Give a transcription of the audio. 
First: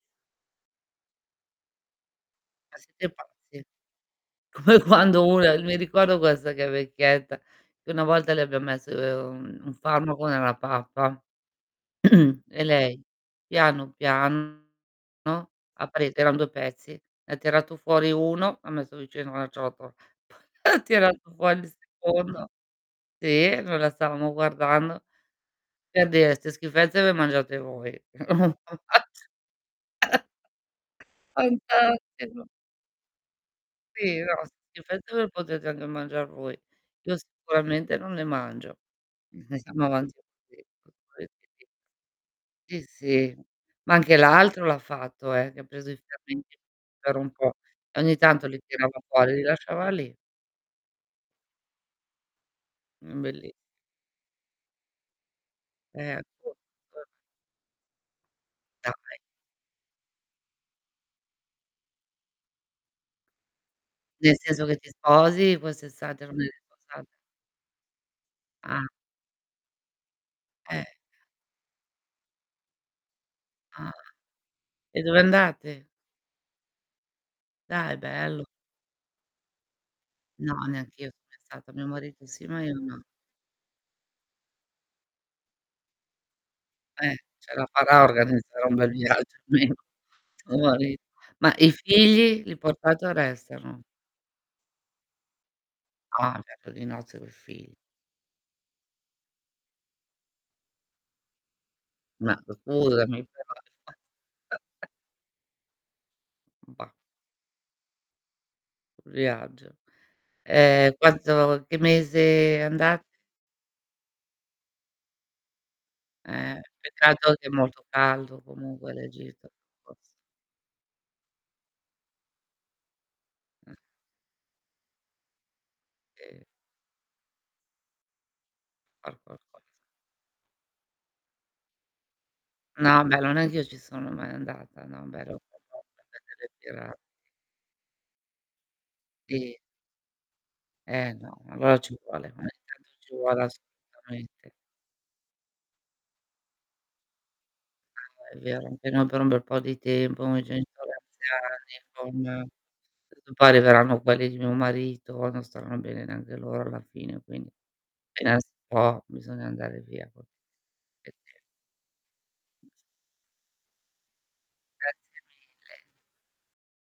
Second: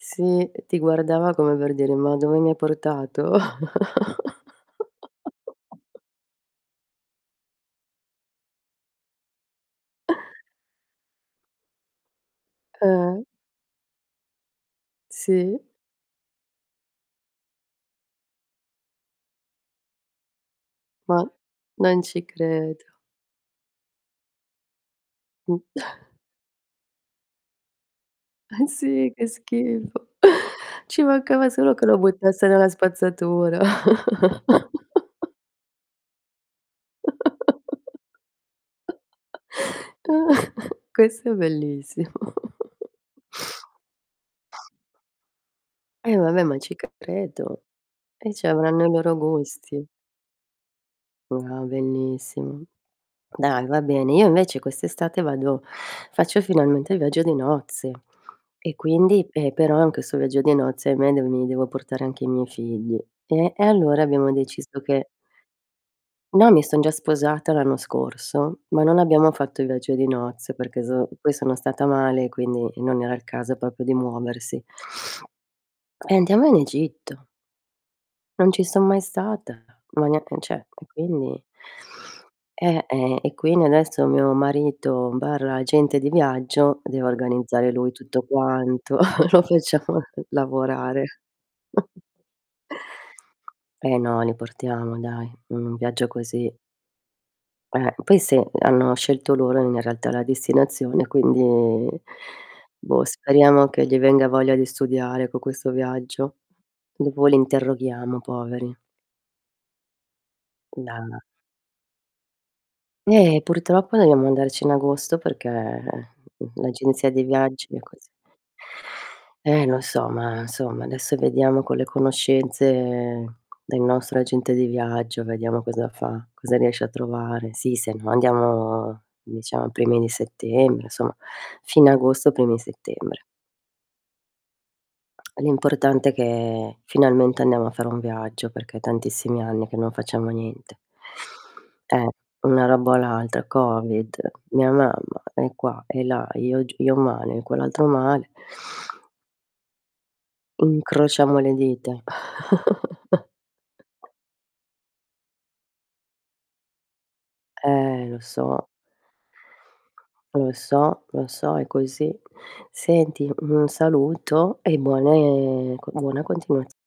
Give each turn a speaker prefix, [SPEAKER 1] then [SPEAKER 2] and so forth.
[SPEAKER 1] Sì, ti guardava come per dire, ma dove mi hai
[SPEAKER 2] Ma siete
[SPEAKER 1] portato?
[SPEAKER 2] pazzi? Come quando una mi ricordo questa che è vecchietta, che una volta le abbiam messo un farmaco nella pappa e lei
[SPEAKER 1] Eh.
[SPEAKER 2] piano piano
[SPEAKER 1] Sì.
[SPEAKER 2] ha pre eran 2 pezzi, ne ha tirato fuori 1 l'ha messo vicino la ciotola, poi tirato
[SPEAKER 1] Ma
[SPEAKER 2] fuori il
[SPEAKER 1] non ci
[SPEAKER 2] secondo
[SPEAKER 1] credo.
[SPEAKER 2] sì, noi la stavamo guardando,
[SPEAKER 1] Mh,
[SPEAKER 2] per dire: "'Ste schifezze le mangiate voi".
[SPEAKER 1] Eh, sì che schifo. Ci mancava solo che lo buttasse
[SPEAKER 2] Fantastico.
[SPEAKER 1] nella spazzatura.
[SPEAKER 2] Sì, no: "S schifezze le potete andà a mangiar voi. Io sicuramente non le mangio".
[SPEAKER 1] Questo è
[SPEAKER 2] [unintelligible]
[SPEAKER 1] bellissimo.
[SPEAKER 2] Sì, sì, ma anche l'altro l'ha fatto eh, che ha preso i
[SPEAKER 1] E vabbè,
[SPEAKER 2] fermenti
[SPEAKER 1] ma ci
[SPEAKER 2] per un po'
[SPEAKER 1] credo.
[SPEAKER 2] e ogni
[SPEAKER 1] Eh,
[SPEAKER 2] tanto li
[SPEAKER 1] c'avranno i
[SPEAKER 2] tirava
[SPEAKER 1] loro
[SPEAKER 2] fuori, li
[SPEAKER 1] gusti.
[SPEAKER 2] lasciava lì.
[SPEAKER 1] Wow bellissimo.
[SPEAKER 2] Mh bellis
[SPEAKER 1] Dai va bene, io invece quest'estate vado
[SPEAKER 2] Eh
[SPEAKER 1] faccio finalmente il
[SPEAKER 2] [unintelligible]
[SPEAKER 1] viaggio di nozze e
[SPEAKER 2] Dai.
[SPEAKER 1] quindi, eh, però in questo viaggio di nozze, ahimè de mi devo portare anche i miei figli. Eh, e allora abbiamo
[SPEAKER 2] Nel senso che
[SPEAKER 1] deciso
[SPEAKER 2] ti
[SPEAKER 1] che
[SPEAKER 2] sposi quest'estate, non
[SPEAKER 1] no,
[SPEAKER 2] eri
[SPEAKER 1] mi son già
[SPEAKER 2] sposata?
[SPEAKER 1] sposata l'anno scorso, ma
[SPEAKER 2] Ah.
[SPEAKER 1] non abbiamo fatto il viaggio di nozze, perché
[SPEAKER 2] Eh.
[SPEAKER 1] zo poi sono stata male, quindi non era il caso proprio
[SPEAKER 2] Ah.
[SPEAKER 1] di muoversi.
[SPEAKER 2] E dove andate?
[SPEAKER 1] Eh, andiamo in Egitto.
[SPEAKER 2] Dai bello.
[SPEAKER 1] Non ci son mai stata, ma nea e
[SPEAKER 2] No,
[SPEAKER 1] cioè e
[SPEAKER 2] neanch'io son
[SPEAKER 1] quindi
[SPEAKER 2] stata a mio marito sì, ma io
[SPEAKER 1] eh,
[SPEAKER 2] no.
[SPEAKER 1] e quindi adesso mio marito/agente di viaggio, deve
[SPEAKER 2] Eh, ce la
[SPEAKER 1] organizzare lui
[SPEAKER 2] farà a
[SPEAKER 1] tutto
[SPEAKER 2] organizzare un bel
[SPEAKER 1] quanto,
[SPEAKER 2] viaggio
[SPEAKER 1] lo
[SPEAKER 2] almeno
[SPEAKER 1] facciamo
[SPEAKER 2] tuo mari
[SPEAKER 1] lavorare.
[SPEAKER 2] ma i figli? Li portate o restano?
[SPEAKER 1] Eh no li portiamo dai, un viaggio
[SPEAKER 2] Ah un
[SPEAKER 1] così.
[SPEAKER 2] viaggio di nozze coi figl
[SPEAKER 1] Eh, poi sì, hanno scelto loro in realtà la destinazione quindi
[SPEAKER 2] Ma
[SPEAKER 1] boh
[SPEAKER 2] scusami però
[SPEAKER 1] speriamo che gli venga voglia di studiare co' questo viaggio.
[SPEAKER 2] Bah.
[SPEAKER 1] Dopo li interroghiamo poveri.
[SPEAKER 2] Viaggio, ehm,
[SPEAKER 1] Da
[SPEAKER 2] quanto che mese andate?
[SPEAKER 1] Eh, purtroppo, dobbiamo andarci in agosto, perché, mhmm,
[SPEAKER 2] Eh,
[SPEAKER 1] l'agenzia dei
[SPEAKER 2] peccato che è
[SPEAKER 1] viaggi è
[SPEAKER 2] molto
[SPEAKER 1] così.
[SPEAKER 2] caldo comunque l'Egitto
[SPEAKER 1] Eh, lo
[SPEAKER 2] [unintelligible]
[SPEAKER 1] so, ma insomma adesso vediamo con le conoscenze
[SPEAKER 2] [unintelligible]
[SPEAKER 1] del nostro agente di viaggio, vediamo cosa fa,
[SPEAKER 2] Sì.
[SPEAKER 1] cosa riesce a trovare. Sì, se no andiamo
[SPEAKER 2] Far qualcosa.
[SPEAKER 1] diciamo i primi di settembre, insomma fine agosto primi
[SPEAKER 2] No, beh
[SPEAKER 1] settembre.
[SPEAKER 2] non è che ci sono mai andata, no però
[SPEAKER 1] L'importante è
[SPEAKER 2] [unintelligible]
[SPEAKER 1] che
[SPEAKER 2] piramidi.
[SPEAKER 1] finalmente andiamo a fare un viaggio, perché è tantissimi
[SPEAKER 2] Sì.
[SPEAKER 1] anni che non facciamo niente.
[SPEAKER 2] Eh no, allora ci
[SPEAKER 1] Eh,
[SPEAKER 2] vuole, ogni
[SPEAKER 1] una
[SPEAKER 2] tanto
[SPEAKER 1] roba o
[SPEAKER 2] ci vuole
[SPEAKER 1] l'altra, Covid,
[SPEAKER 2] assolutamente.
[SPEAKER 1] mia mamma è qua e là, io g io male, e quell'altro
[SPEAKER 2] Ah
[SPEAKER 1] male.
[SPEAKER 2] è vero, [unintelligible] per un bel po' di tempo, i genitori
[SPEAKER 1] Incrociamo le
[SPEAKER 2] anziani
[SPEAKER 1] dita.
[SPEAKER 2] con [unintelligible] arriveranno quelli di mio marito, non staranno bene neanche loro alla fine, quindi
[SPEAKER 1] Eh, lo
[SPEAKER 2] appena si
[SPEAKER 1] so.
[SPEAKER 2] può bisogna andare via
[SPEAKER 1] Lo so lo
[SPEAKER 2] [unintelligible]
[SPEAKER 1] so, è così. Senti un saluto e
[SPEAKER 2] Grazie
[SPEAKER 1] buone
[SPEAKER 2] mille.
[SPEAKER 1] c buona continuaz